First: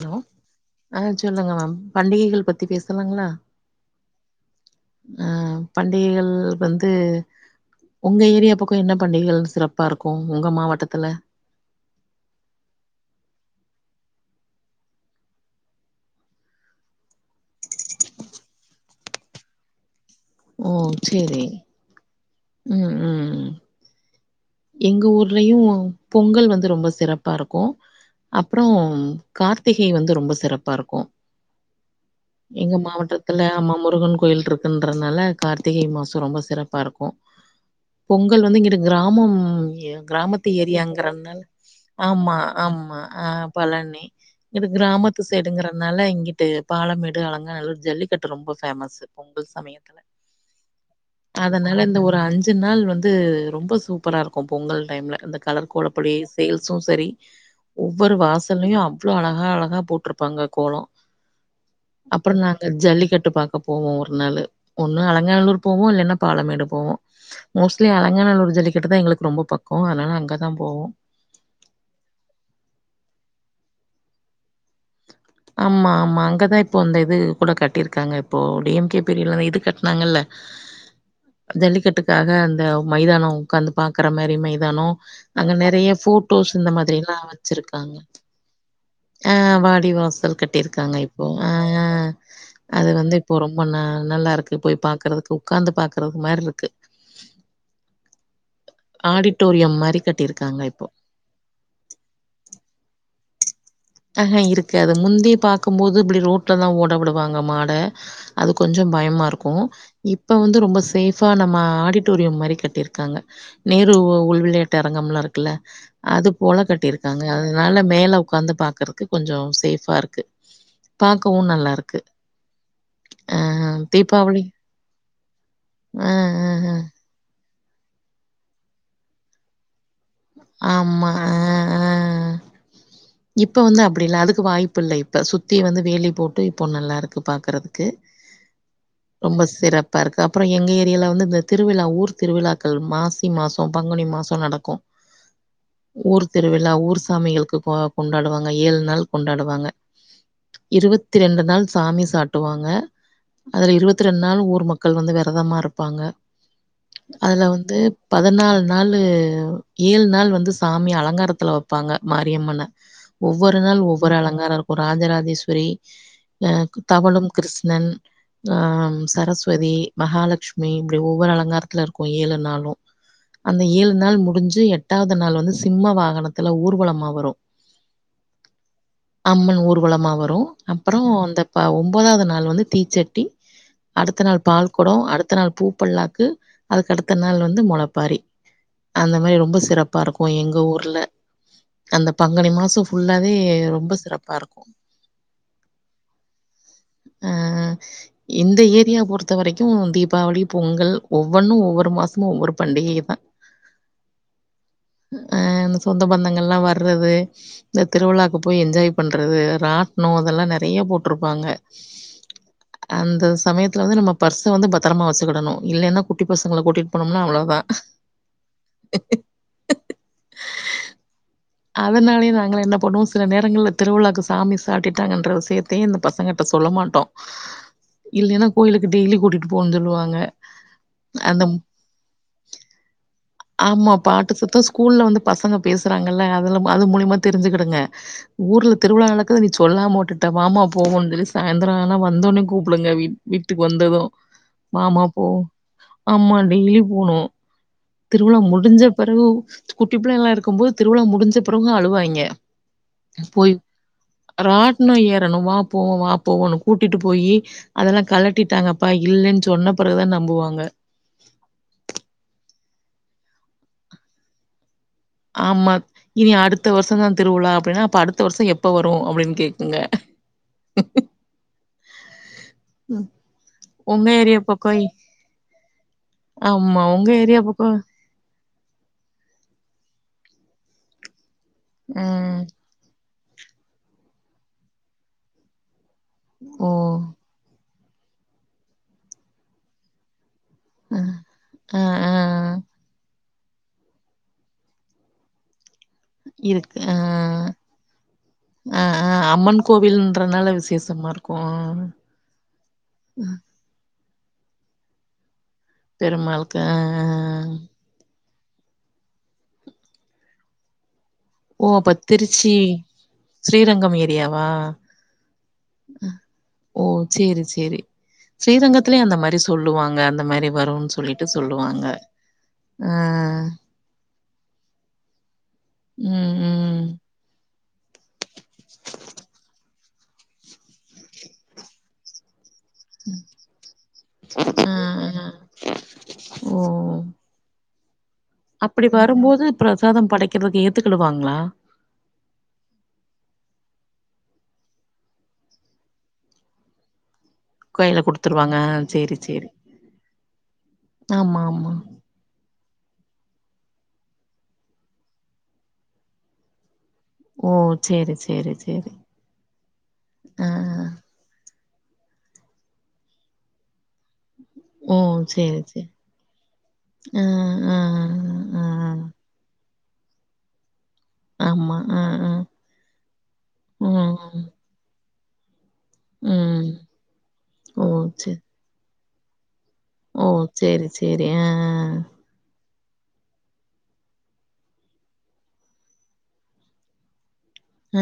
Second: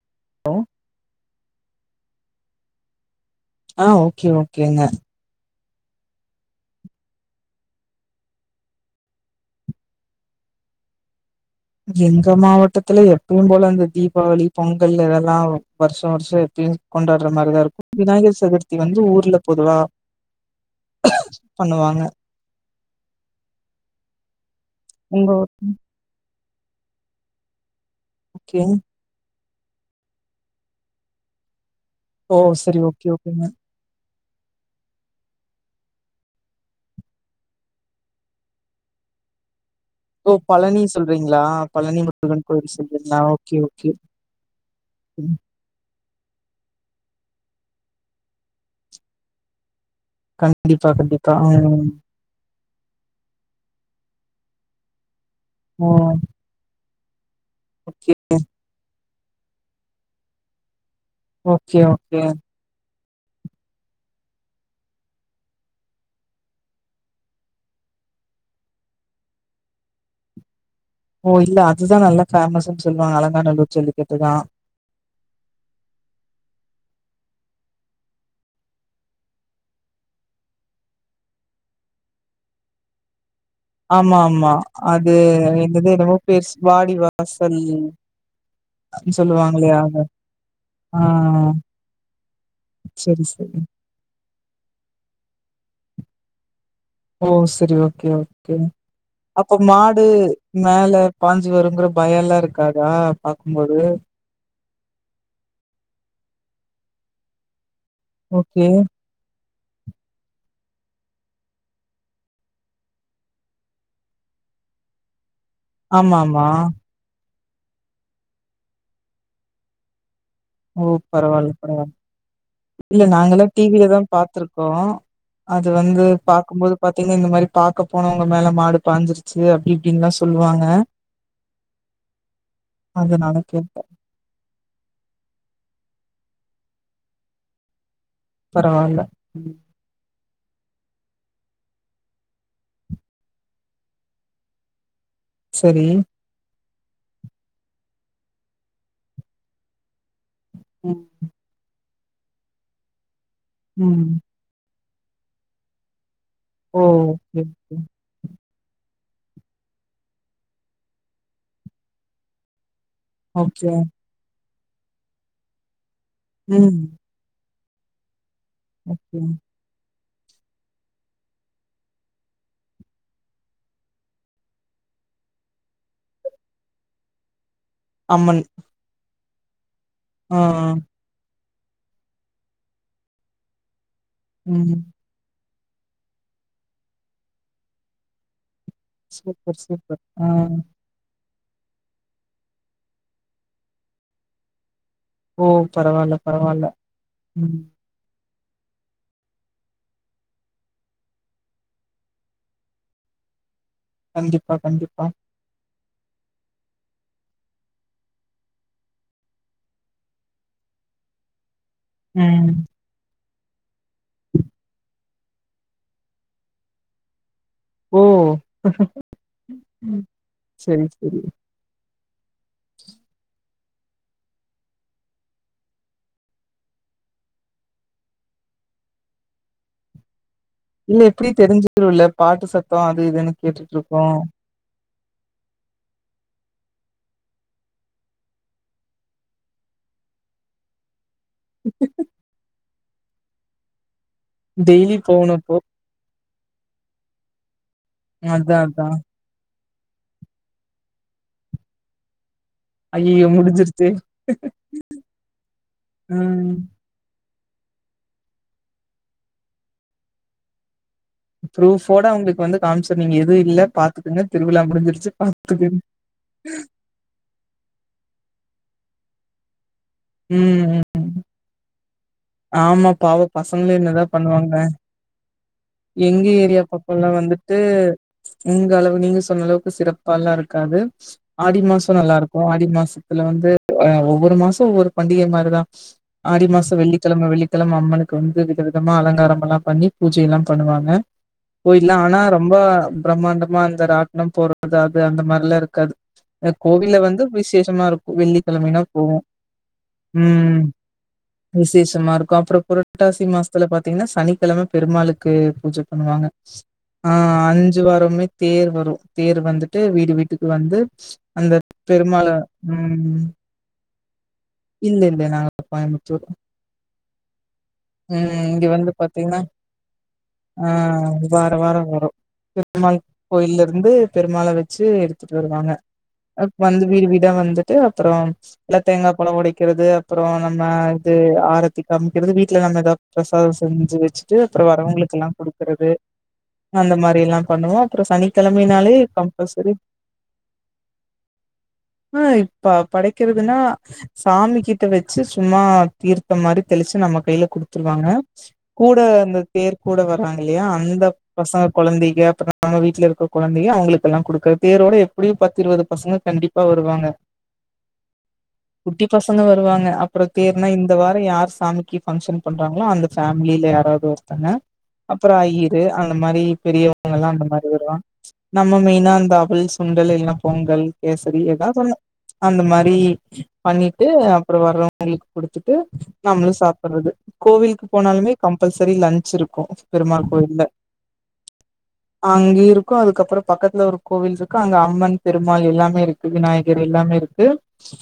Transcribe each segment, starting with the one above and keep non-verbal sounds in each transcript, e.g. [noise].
Hello ஆ சொல்லுங்க ma'am பண்டிகைகள் பத்தி பேசலாங்ளா ஆ ஓகே ஓகேங்க ஆ பண்டிகைகள் வந்து உங்க ஏரியா பக்கொ என்ன பண்டிகைகள் சிறப்பா இருக்கூ உங்க மாவட்டத்தில எங்க மாவட்டத்துல எப்பவும் போல இந்த தீபாவளி பொங்கல் இதெல்லா வருஷா வருஷொ எப்பயு கொண்டாட்ற மாரிதா இருக்கூ விநாயகர் சதுர்த்தி வந்து ஊர்ல பொதுவா ஓ சேரி ண்ணுவாங்க ம் ம் எங்க உங்க ஊர் ஊர்லையு பொங்கல் வந்து ரொம்ப சிறப்பா இருக்கூ ஓகே அப்புறோ கார்த்திகை வந்து ரொம்ப சிறப்பா இருக்கூ ஓ எங்க சரி ஓகே மாவட்டத்துல ஓகேங்க அம்மா முருகன் கோயில் இருக்குன்றதுனால கார்த்திகை மாசொ ரொம்ப சிறப்பா இருக்கூ பொங்கல் வந்து இங்கிட்டு கிராமம்ய ஓ கிராமத்து பழனி ஏரியாங்கிறனால சொல்றீங்களா பழனி ஆமா முருகன் கோயில் ஆமா சொல்றீங்களா ஆ ஓகே ஓகே பழனி இது கிராமத்து ம், சைடுங்கிறனால இங்கிட்டு பாலமேடு அலங்கா நல்லூர் ஜல்லிக்கட்டு ரொம்ப ஃபேமஸு பொங்கல் சமயத்துல கண்டிப்பா கண்டிப்பா ம் அஞ்சு நாள் வந்து ரொம்ப சூப்பரா இருக்கும் பொங்கல் டைம்ல இந்த கலர் ஓ கோலப்பொடி ஃபேல்ஸு சரி ஓகே ஒவ்வொரு வாசல்லயு அவ்ளோ அழகா அழகா போட்ருப்பாங்க கோலோ ஓகே ஓகே ஜல்லிக்கட்டு பாக்க போவோ ஒரு நாளு ஒன்னு அலங்காநல்லூர் போவோ இல்லன்னா பாலமேடு போவோ மோஸ்ட்லி அலங்காநல்லூர் ஜல்லிக்கிட்டு தா எங்களுக்கு ரொம்ப பக்கொ அதனால அங்கதா போவோ ஓ இல்ல அதுதா நல்லா ஃபேமஸ்ஸுன் சொல்லுவாங்க அலங்காநல்லூர் ஜல்லிக்கட்டு தா ஆமா ஆமா அங்க தா இப்போ அந்த இது கூட கட்டியிருக்காங்க இப்போ டி எம் கே பிரியட்ல இது கட்னாங்கல்ல ஜல்லிக்கட்டுக்காக அந்த மைதானொ உக்காந்து பாக்குற ஆமா மாரி ஆமா மைதானொ அது அங்க என்னது நறைய என்னமோ பேர் ஃபோட்டோஸ் இந்த வாடி மாதிரி எல்லா வாசல் வச்சிருக்காங்க ஆ சொல்லுவாங்களே வாடி அத வாசல் கட்டிருக்காங்க ஆ இப்போ ஆ ஆ அது வந்து சரி, இப்போ சரி. ரொம்ப ந ஆ நல்லாருக்கு போய் பாக்குறதுக்கு உக்காந்து பாக்குறது மார்ருக்கு ஓ சரி ஓகே ஓகே அப்ப ஆடிட்டோரியம் மாரி மாடு கட்டியிருக்காங்க இப்போ. மேல பாஞ்சி வருங்கிற‌ பயோல்லா இருக்காதா பாக்கும்போது ஆஹ இருக்காது முந்தி பாக்கும்போது இப்டி ரோட்ல தா ஓட விடுவாங்க மாட அது ஓகே. கொஞ்சம் பயமாருக் க்கும் இப்ப வந்து ரொம்ப சேஃபா நம்ம ஆடிட்டோரியம் மாரி கட்டியிருக்காங்க நேரு உள்விளையாட்டு அரங்கம்லா இருக்குல்ல அது ஆமாமா. போல கட்டியிருக்காங்க அதனால மேல உக்காந்து பாக்குறக்கு கொஞ்சம் சேஃபா இருக்கு ஓ! பாக்கவும் பரவால்ல, பரவால்ல. நல்லாருக்கு இல்ல நாங்கள்லா டி வில தா பாத்திருக்கோ அது வந்து அ அ பாக்கும் அ போது பாத் தீங்ன்னா இந்த மாரி பாக்க போனவங்க மேல மாடு பாஞ்சிருச்சு அப்டி இப்டின்லா சொ ஆமா அ அ. அதனால இப்ப வந்து கேட்டேன். அப்டில்ல அதுக்கு வாய்ப்பு இல்லை இப்ப சுத்தி வந்து வேலி போட்டு இப்போ நல்லாருக்கு பாக்கறதுக்கு பரவால்ல. ரொம்ப ம். சிறப் பா இருக்கு அப்புறம் எங்க ஏரியால வந்து இந்த திருவிழா ஊர் திருவிழாக்கள் மாசி மாசம் பங்குனி மாசம் நடக்கும் செரி ஊர் திருவிழா ஊர் சாமிகளுக்கு கொ கொண்டாடுவாங்க ஏழ் நாள் கொண்டாடுவாங்க ம். இருவத் திரண்டு நாள் சாமி சாட்டுவாங்க அதுல இருவத் ம். ரெண் நாள் ஊர் மக் மக்கள் வந்து வெரதமா இருப்பாங்க ஓ! அத ஓகே, வந்து ஓகே. பதினால் நாளு ஏழு நாள் வந்து சாமி அலங்காரத்துல வெப்பாங்க மாரியம்மன ஒவ்வொரு ஓகே. நாள் ஒவ்வொரு அலங்காரம் இருக்கு ராஜராஜேஸ்வரி ம் தவழும் கிருஷ்ணன் அ ஓகே. சரஸ்வதி மகாலட்சுமி இப்டி ஒவ்வொரு அலங்காரத்துல இருக்கும் ஏழு நாளும் அந்த ஏழு நாள் முடிஞ்சு எட்டாவ்து நாள் வந்து சிம்ம வாகனத்துல ஊர்வலமா வரும் அம்மன் அம்மன் ஊர்வலமா ஆ. வரும் அப்புறம் அந்த ஒம்பதாவ்து நாள் வந்து தீச்சட்டி அடுத்த நாள் பால் ம். கொடம் அடுத்த நாள் பூப்பல்லாக்கு அதுக்கு அடுத்த நாள் வந்து மொளப்பாரி அந்த மாரி ரொம்ப சூப்பர் சிறப்பா சூப்பர். ஆ. இருக்கும் எங்க ஊர்ல அந்த பங்குனி மாசம் ஃபுல்லாவே ரொம்ப சிறப்பாருக்கும் ஓ பரவால்ல பரவால்ல ம் ஆஹ் இந்த ஏரியா பொறுத்த வரைக்கும் தீபாவளி பொங்கல் ஒவ்வொன்னும் ஒவ்வொரு மாசமு ஒவ்வொரு பண்டிகைதா [inaudible] கண்டிப்பா கண்டிப்பா ஆ அந்த சொந்த பந்தங்கள்லா வர் றது இந்த திருவிழாக்கு போய் என்ஜாய் பண்றது ராட்னோ இதெல்லா நெறைய போட்ருப்பாங்க ம் அந்த சமயத்துல வந்து நம்ம பர்ஸ வந்து பத்தரமா வச்சுக்கிடணு இல்லைன்னா குட்டி பசங்கள கூட்டிட் போனோம்னா அவ்ளோதா ஓ ம் ம் சரி சரி அதனாலயே நாங்களா என்ன பண்ணுவோம் சில நேரங்கள்ல திருவிழாக்கு சாமி சாட்டிட்டாங்கன்ற விஷயத்தயே இந்த பசங்கிட்ட சொல்ல மாட்டோ இல்லைன்னா கோயிலுக்கு டெய்லி கூட்டிட்டு போன்ந்த்ருவாங்க இல்ல எப்டியு தெரிஞ்சிகனு இல்ல பாட்டு சத்தோ அது இதுன்னு ஆமா கேட்டுட்ருக்கோ பாட்டு சத்தோ ஸ்கூல்ல வந்து பசங்க பேசுறாங்கல்ல அதுல அது மூலயமா தெரிஞ்சிக்கிடுங்க ஊர்ல திருவிழா நடக்குது நீ சொல்லாம உட்டுட்ட வாமா போவோன் சொல்லி சாய்ந்த்ரோ ஆனா வந்தோன்னே கூப்டுங்க வீட் வீட்டுக்கு வந்தது டெய்லி வாமா போவோ போகணும் அப்போ. ஆமா டெய்லி போனோ திருவிழா அதான், முடிஞ்ச அதான். பெறவு குட்டி பிள்ளையலா இருக்கும் போது திருவிழா முடிஞ்ச பெறவு அழுவாய்ங்க ஐயய்யோ! போய் முடிஞ்சிருச்சே. ராட்னு ஏறணு வா போவோ வா ம். போவோனு கூட் டிட்டு போயி அதெல்லா கலட்டிட்டாங்கப்பா இல்லன் சொன்ன பெறவுதா நம்புவாங்க ப்ரூஃவோட அவுங்களுக்கு வந்து காமிச்சரனு இங்க எதுவு இல்ல பாத்துக்கோங்க திருவிழா முடிஞ்சிருச்சு ஆமா பாத்துக்கங்க. இனி அடுத்த வருஷோ தா திருவிழா அப்டின்னா அப்ப அடுத்த வருஷோ எப்போ வரு அப்டின்னு கேக்குங்க ம் ம். [inaudible] ஆமா பாவோ பசங்களு என்னதா உங்க ஏரியா பண்ணுவாங்க பக்கம் எங்க ஏரியா ஆமா உங்க பக்கொல்லா ஏரியா வந்துட்டு பக்கம் உங்க அளவு நீங்க சொன்ன அளவுக்கு சிறப்பால்லா இருக்காது ஆடி மாசோ நல்லா இருக்கு ம் ஆடி மாசத்துல வந்து ஆ ஒவ்வொரு மாசோ ஒவ்வொரு பண்டிகை மாரி தா ஆடி ஓ மாசோ வெள்ளிக்கெழம வெள்ளிக்கெழம அம்மனுக்கு வந்து வித விதமா அலங்காரமல்லா பண்ணி பூஜையெல்லா பண்ணுவாங்க ஆ ஆ, கோயில்ல ஆ, ஆனா ரொம்ப ஆ. பிரம்மாண்டமா அந்த ராட்னோ போட்றது அது அந்த மாரில்லா இருக்காது அந்த இருக்கு. ஆ, கோவில்ல வந்து விசேஷமா இருக்கு வெள்ளிக்கெழமைனா ஆ, ஆ. போவோ அம்மன் கோவில்ன்றனால உம் விசேஷமா இருக்கும். விசேஷமா இருக்கு அப்பறோ புரட்டாசி மாசத்துல பாத்தீங்னா சனிக்கெழம பெருமாளுக்கு பூஜ பண்ணுவாங்க ஆ அஞ் அஞ்சு வாரமே தேர் வரு தேர் வந்துட்டு வீடு வீட்டுக்கு வந்து அந்த ஓ! அப்ப பெருமால திருச்சி, உம் உம் ஸ்ரீரங்கம் ஏரியாவா இல்ல இல்ல நாங்க கோயமுத்தூர் ஓ சேரி சேரி இங்க வந்து ஸ்ரீரங்கத்திலயு அந்த மாரி பாத்தீங்கன்னா சொல்லுவாங்க அந்த மாரி வருன் சொல்லிட்டு சொல்லுவாங்க ஆ. பெருமாள் கோயில்ல இருந்து பெருமாள வச்சு எடுத்துட்டு வருவாங்க ம் ம் வந்து வீடு வீடா வந்துட்டு அப்பறோ எல்லா தேங்கா பழோ ஒடைக்குறது அப்பறோ நம்ம இது ஆரத்தி காமிக்குறது வீட் ல நம்ம எதாவது பிரசாதம் செஞ்சி வச்சிட்டு அப்றோ ஆ, வரவங்களுக்கு ஆ. எல்லா குடுக்குறது ஓ! அந்த மாரி எல்லா பண்ணுவோ அப்பறோ சனி அப்படி வரும்போது பிரசாதம் படைக்குறதுக்கு ஏத்துக்கிடுவாங்ளா ஆ இப்ப படைக்கறதுன்னா சாமி கிட்ட வச்சு சும்மா தீர்த்தமாரி தெளிச்சு நம்ம கைல குடு கையில துருவாங்க குடுத்துருவாங்க. ஆ கூட சரி, அந்த சரி. தேர் கூட வராங்க இல்லையா அந்த ஆமா, பசங்க ஆமா. கொழந்தைக அப்பறோ அவுங்க வீட்ல இருக்க கொழந்தைக அவுங்களுக்கெல்லா குடுக்க தேரோட எப்டியு பத்து இருவது பசங்க கண்டிப்பா வருவாங்க ஓ! சரி, சரி, சரி. குட்டி பசங்க வருவாங்க அப்பறோ ஆ, தேர்னா ஆ. இந்த வா ரோ யார் சாமிக்கு பங்க்ஷன் பண்றாங்களோ அந்த ஃபேமிலியில யாராவது ஒருத்தங்க ஓ! அப்பறோ சரி, சரி. ஐயரு அந்த மாரி பெரியவங்க ஆ, எல்லா அந்த மாரி ஆ, வருவாங்க ஆ, நம்ம மெயினா அந்த அபிள்ஸ் சுண்டலு இல்லனா பொங்கல் கேசரி ஆமா. எதாவ்து ஒன்னு ஆ, ஆ. அந்த மாரி ம், பண்ணிட்டு ம், அப்பறோ வர்ற வங்களுக் குடுத்துட்டு நம்மளு ம். சாப்பிட்றது கோவிலுக்கு ஓ! போனாலுமே சரி. கம்பல்சரி லன்ச் இருக்கு ஓ! பெருமாள் கோயில்ல சரி, சரி. ஆ, ஆ அங்கயு இருக்கு அதுக்கப்புறோ பக்கத்துல ஒரு கோவில் இருக்கு அங்க அம்மன் பெருமாள் எல்லாமே இருக்கு விநாயகர் எல்லாமே இருக்கு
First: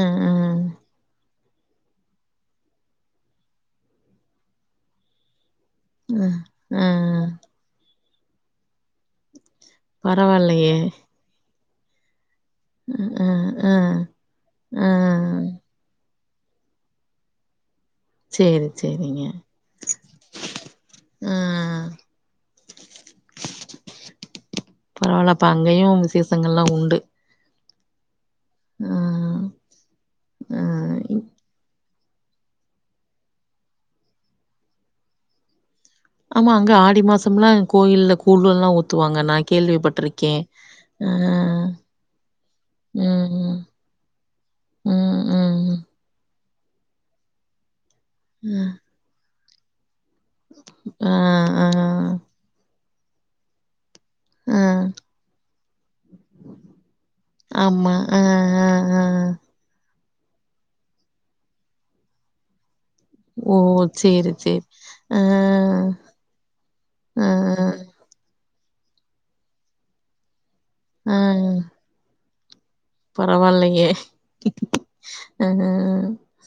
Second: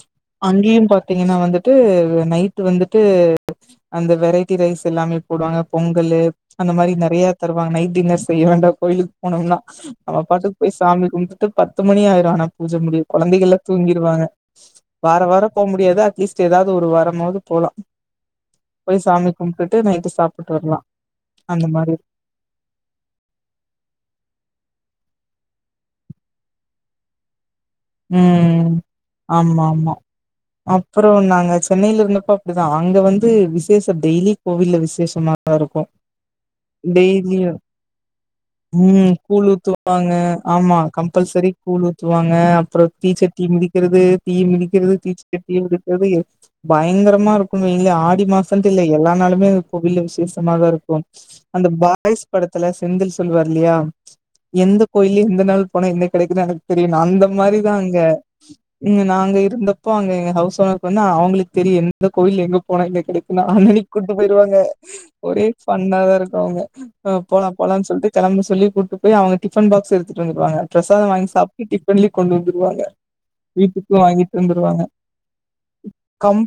ம் ம் அங்கேயு பாத்தீங்கனா வந்துட்டு நைட்டு வந்துட்டு அந்த வெரைட்டி ரைஸ் எல்லாமே போடுவாங்க பொங்கலு ஆ, ஆ, அந்த ஆ. மாரி நெறய தருவாங்க நைட் டின்னர் செய்ய வேண்டா கோயிலுக் போனம்னா நம்ம பாட்டுக் பரவாயில்லையே! போய் சாமி கும்புட்டு பத்து மணியாயிரு ஆனா பூஜ அ, முடிய ஆ, கொழந்தைகள்லா ஆ, தூங்கிருவாங்க ஆ. வாரவார போமுடியாது அட்லீஸ்ட் ஏதாது ஒரு வாரமாது போலா சேரி போய் சாமி கும்ட்டுட்டு நைட்டு சாப்புட்டு வர்லா ஆ அந்த மாரி பரவால அப்ப அங்கயு விசேஷங்கள்லா உண்டு ம் ஆ, ஆமாமா ஆ. அப்றோ நாங்க சென்னைலருந்தப்ப இப்டிதா அங்க வந்து விசேஷோ டெய்லி கோவில்ல விசேஷமாதாருக்கு ஆமா, அங்க ஆடி டெய்லியு மாசம்லாம் கோயில்ல கூழ்லாம் ம் ஊத்துவாங்க. நான் கூழூத்துவாங்க கேள்விப்பட்டுருக்கேன். ஆமா ஆ, கம்ப்பல்சரி கூழூத்துவாங்க அப்றோ ம், தீச்சட்டி மிதிக்கறது தீ ம், மிதிக்கறது ம், தீச்சட்டி ம். எடுக் போது பயங்கரமா இருக்குன் வைங்ளே ஆடி ஆ மாசோண்ட்டில்ல எல்லா நாளுமே அது கோவில்ல விசேஷ மாதாருக்கும் ஆ ஆ அந்த பாய்ஸ் படத்துல செந்தில் சொல்லுவாருல்லையா ஆ. எந்த கோயில்லயு இந்த நாள் போனா என்ன கெடைக்குன் எனக் தெரியுன்வா அந்த மாரி தா ஆமா அங்க ஆ ஆ இங்க ஆ நாங்க இருந்தப் ப்பாங்க எங்க ஹவுஸோனருக்கு வந்து அவுங்களுக் தெரியு எந்தந்த கோவில் எங்க போனா என்ன கெடைக் குன் ஓ அந்தன்னிக் கூட்டு சேரி போயிருவாங்க சேரி ஆ ஒரே ஃபன்னாதாருக்கு அவுங்க அ ஆ போலா போலான் சொல்ட்டு கெளம்ப சொல்லி கூட்டு போய் அவுங்க டிஃபன் பாக்ஸ் எடுத்துட்டு வந்துருவாங்க பிரசாதொ ஆ வாங்கி சாப்ட்டு டிஃபன்லியு கொண்டு வந்துருவாங்க பரவால்லையே வீட்டுக்கு வாங்கிட்டு அ அ அ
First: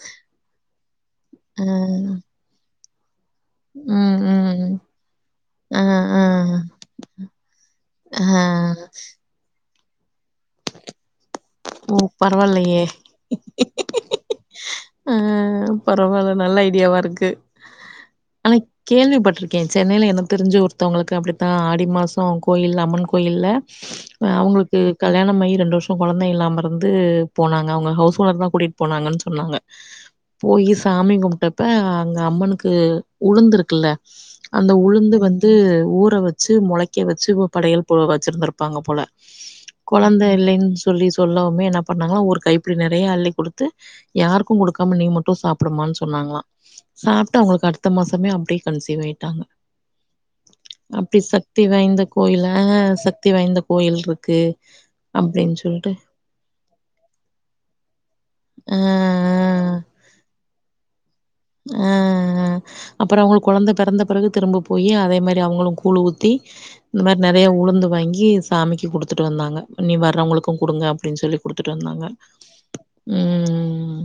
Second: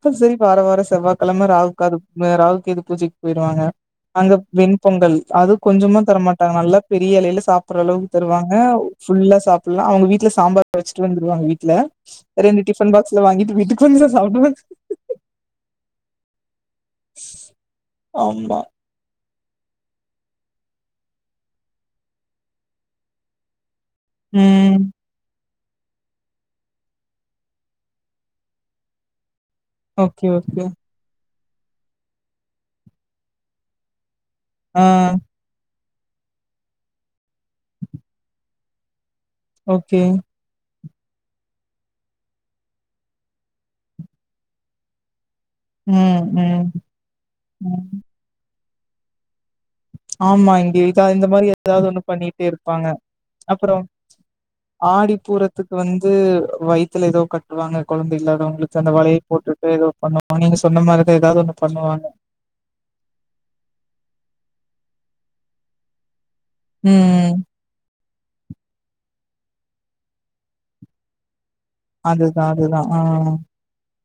அப்ப சரி வார வார செவ்வாக்கெழம ராவு காது ம்அ ராவுக் கேது பூஜைக் போய்டுவாங்க ம் அங்க ம் வெண்பொங்கல் அது ஆ கொஞ்சமா ஆ தரமாட்டாங்க நல்லா பெரிய எலைல சாப்புற அளவுக்கு ஆ தருவாங்க ஃபுல்லா சாப்புல்லா அவுங்க வீட்ல சாம்பார் வச்சுட்டு வந்துருவாங்க வீட்ல ஓ ரெண்டு பரவால்லையே டிஃபன் பாக்ஸ் ல்ல வாங்கிட்டு வீட்டுக்கு வந்துருவ சாப்புடுவாங்க அ அ பரவால நல்ல ஐடியாவாருக்கு ஆனா ஆமா இ கேள்விபட்ருக்கே சென்னைல எனக் தெரிஞ்சு ஒருத்தவுங்களுக்கு அப்டித்தா ஆடி மாசோ கோயில் அம்மன் கோயில்ல ஆ ம் அவுங்குளுக்கு கல்யாணமாயி ரெண்டு வருஷோ கொழந்த இல்லாமருந்து போனாங்க அவுங்க ஹவுஸோனர்தா கூட்டிட் போனாங்கன் சொன்னாங்க ஓகே ஓகே போயி சாமி கும்ட்டப்ப அங்க அம்மனுக்கு உளுந்துருக்குல்ல அந்த ஆ உளுந்து வந்து ஊற வச்சு மொளைக்க வச்சு போ படையல் போ வச்சிருந்துருப்பாங்க போல ஓகே கொழந்த இல்லேன் சொ சொல்லி சொல்லவுமே என்ன பண்ணாங்களா ஒரு கைப்பிடி நெறைய அள்ளி குடுத்து யாருக்கும் குடுக்காம நீ மட்டு சாப் புடுமான் ம் சொன்னாங்களா ம் சாப்ட்டு அவுங்குளுக்கு ம் அடுத்த மாசமே அப்டியே கன்சீவாயிட்டாங்க ஆமா இங்க இதா அப்டி இந்த மாரி சக்தி ஏதாவது ஒண்ணு வாய்ந்த பண்ணிட்டே கோயிலா இருப்பாங்க சக்தி வாய்ந்த கோயில்ருக்கு ஆடிப்பூறத்துக்கு வந்து வை த்துல எதோ கட்டுவாங்க கொழந்த ஆ இல்லாதவங்களுக்கு ஆ அந்த வளையல் போட்டுட்டு எதோ பண்ணுவாங்க நீங்க சொன்ன மாரிதா எதாது ஒன்னு அ அ அப்புறோ அவுங்களுக் கொழந்த பெறந்த பிறகு திரும்ப போயி அதேமாரி அவுங்களு கூழு ஊத்தி இந்தமார் ம் நெறைய உளுந்து வாங்கி சாமிக்கி குடுத்துட்டு வந்தாங்க இனி வர்றவங்களுக்கும் குடுங்க அப்டின் சொல்லி குடுத்துட்டு வந்தாங்க அதுதா அதுதா ஆ ம் ம் ம்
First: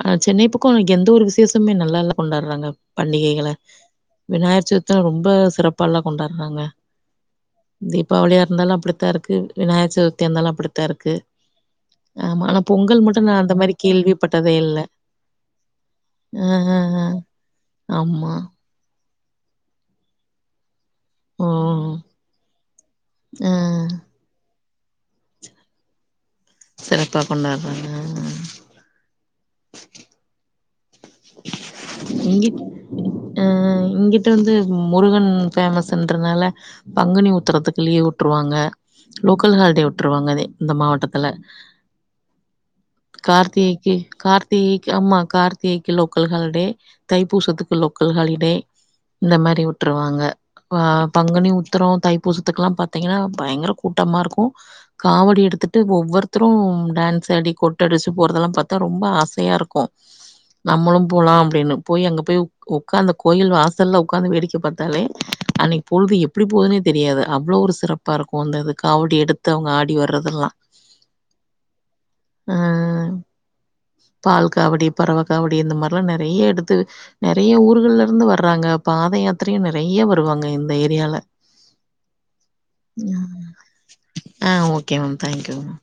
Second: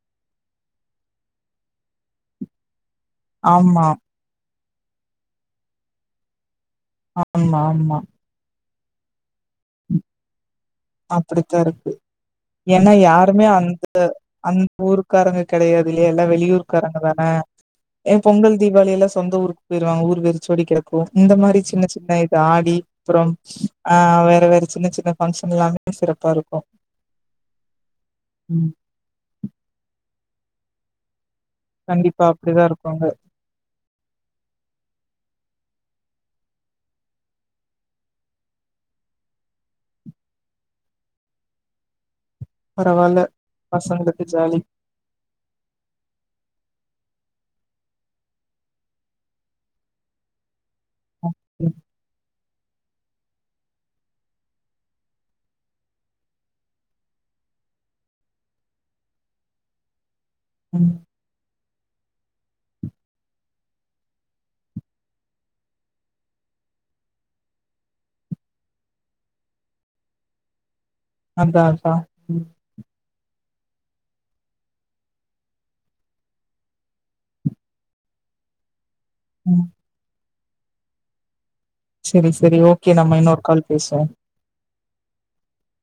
அ சென்னை பக்கொ எந்த ஒரு விசேஷமே நல்லால்ல கொண்டாறாங்க பண்டிகைகள ஆமா விநாயகர் சதுர்த்த ரொம்ப சிறப்பால்ல கொண்டார்றாங்க ஆமா ஆமா தீபாவளியாருந்தாலு அப்டித்தாருக் கு விநாயக சதுர்த்தியாருந்தாலு அப்புடித் அப்புடித்தாருக்கு ஏனா பொங்கல் மட்டும் நான் யாருமே மாரி அந்த கேள்விப்பட்டதே அந்த இல்ல. ஊருக் காரங்க கெடையாதில்லயா எல்லா அ, அ, அ. வெளியூர்க்காரங்கதான ஏன் ஆமா. பொங்கல் தீபாவளியெல்லா சொந்த ஊருக் போய்ருவாங்க ஊர் வெருச்சோடி கெடக் கு இந்த ஓ! மாரி சின்ன சின்ன இப்ப ஆடி அப்றம் அ வேற வேற சின்ன சின்ன ஃபங்க்ஷன் எல்லாமே சிறப்பாருக்கு சிறப்பா கொண்டார்றாங்க ம் கண்டிப்பா இங்க அப்டிதா இருப்பாங்க அ இங்கிட்டு வந்து முருகன் ஃபேமஸ்ன்றனால பங்குனி உத்துறதுக்கு லீவு வுட்ருவாங்க லோக்கல் ஹாலிடே விட்ருவாங்கே இந்த மாவட்டத்துல பரவால்ல கார்த்திகைக்கு பசங்களுக்கு ஜாலி கார்த்திகை ஆமா கார்த்திகைக்கு லோக்கல் ஹாலிடே தைபூசத்துக்கு லோக்கல் ஹாலிடே இந்த மாரி வுட்டுருவாங்க ஆ பங்குனி ம் உத்ரோ தைப்பூச த்துக்குல்லா பாத்தீங்ன்னா பயங்கர கூட்டமா இருக்கு காவடி எடுத்துட்டு ஒவ்வொருத்தரு டான்ஸ் ஆடி கொட் ட்டடிச்சு போறதெல்லா பாத்தா ரொம்ப ஆசயா இருக்கு ம் நம்மளு போலா அப்டினு போய் அங்க போய் உக்காந்த கோயில் வாசல்ல உக்காந்து வேடிக்க பாத்தாலே அன்னிக் பொழுது எப்டி போதுனே தெரியாது அவ்ளோ ஒரு சிறப்பா இருக்கு அந்த இது காவடி எடுத்து அவங்க ஆடி வர்றதெல்லா அதா அதா ம் ஆ பால் காவடி பறவ காவடி இந்த மாரிலா நெறைய எடுத்து நெறைய ஊர்கள்ல இருந்து வர்றாங்க பாத ம் யாத்திரையு நெறைய வருவாங்க இந்த ஏரியால செரி செரி ஓகே நம்ம இன்னொரு கால் பேசுவோ ஆ okay ma'am thank you ma'am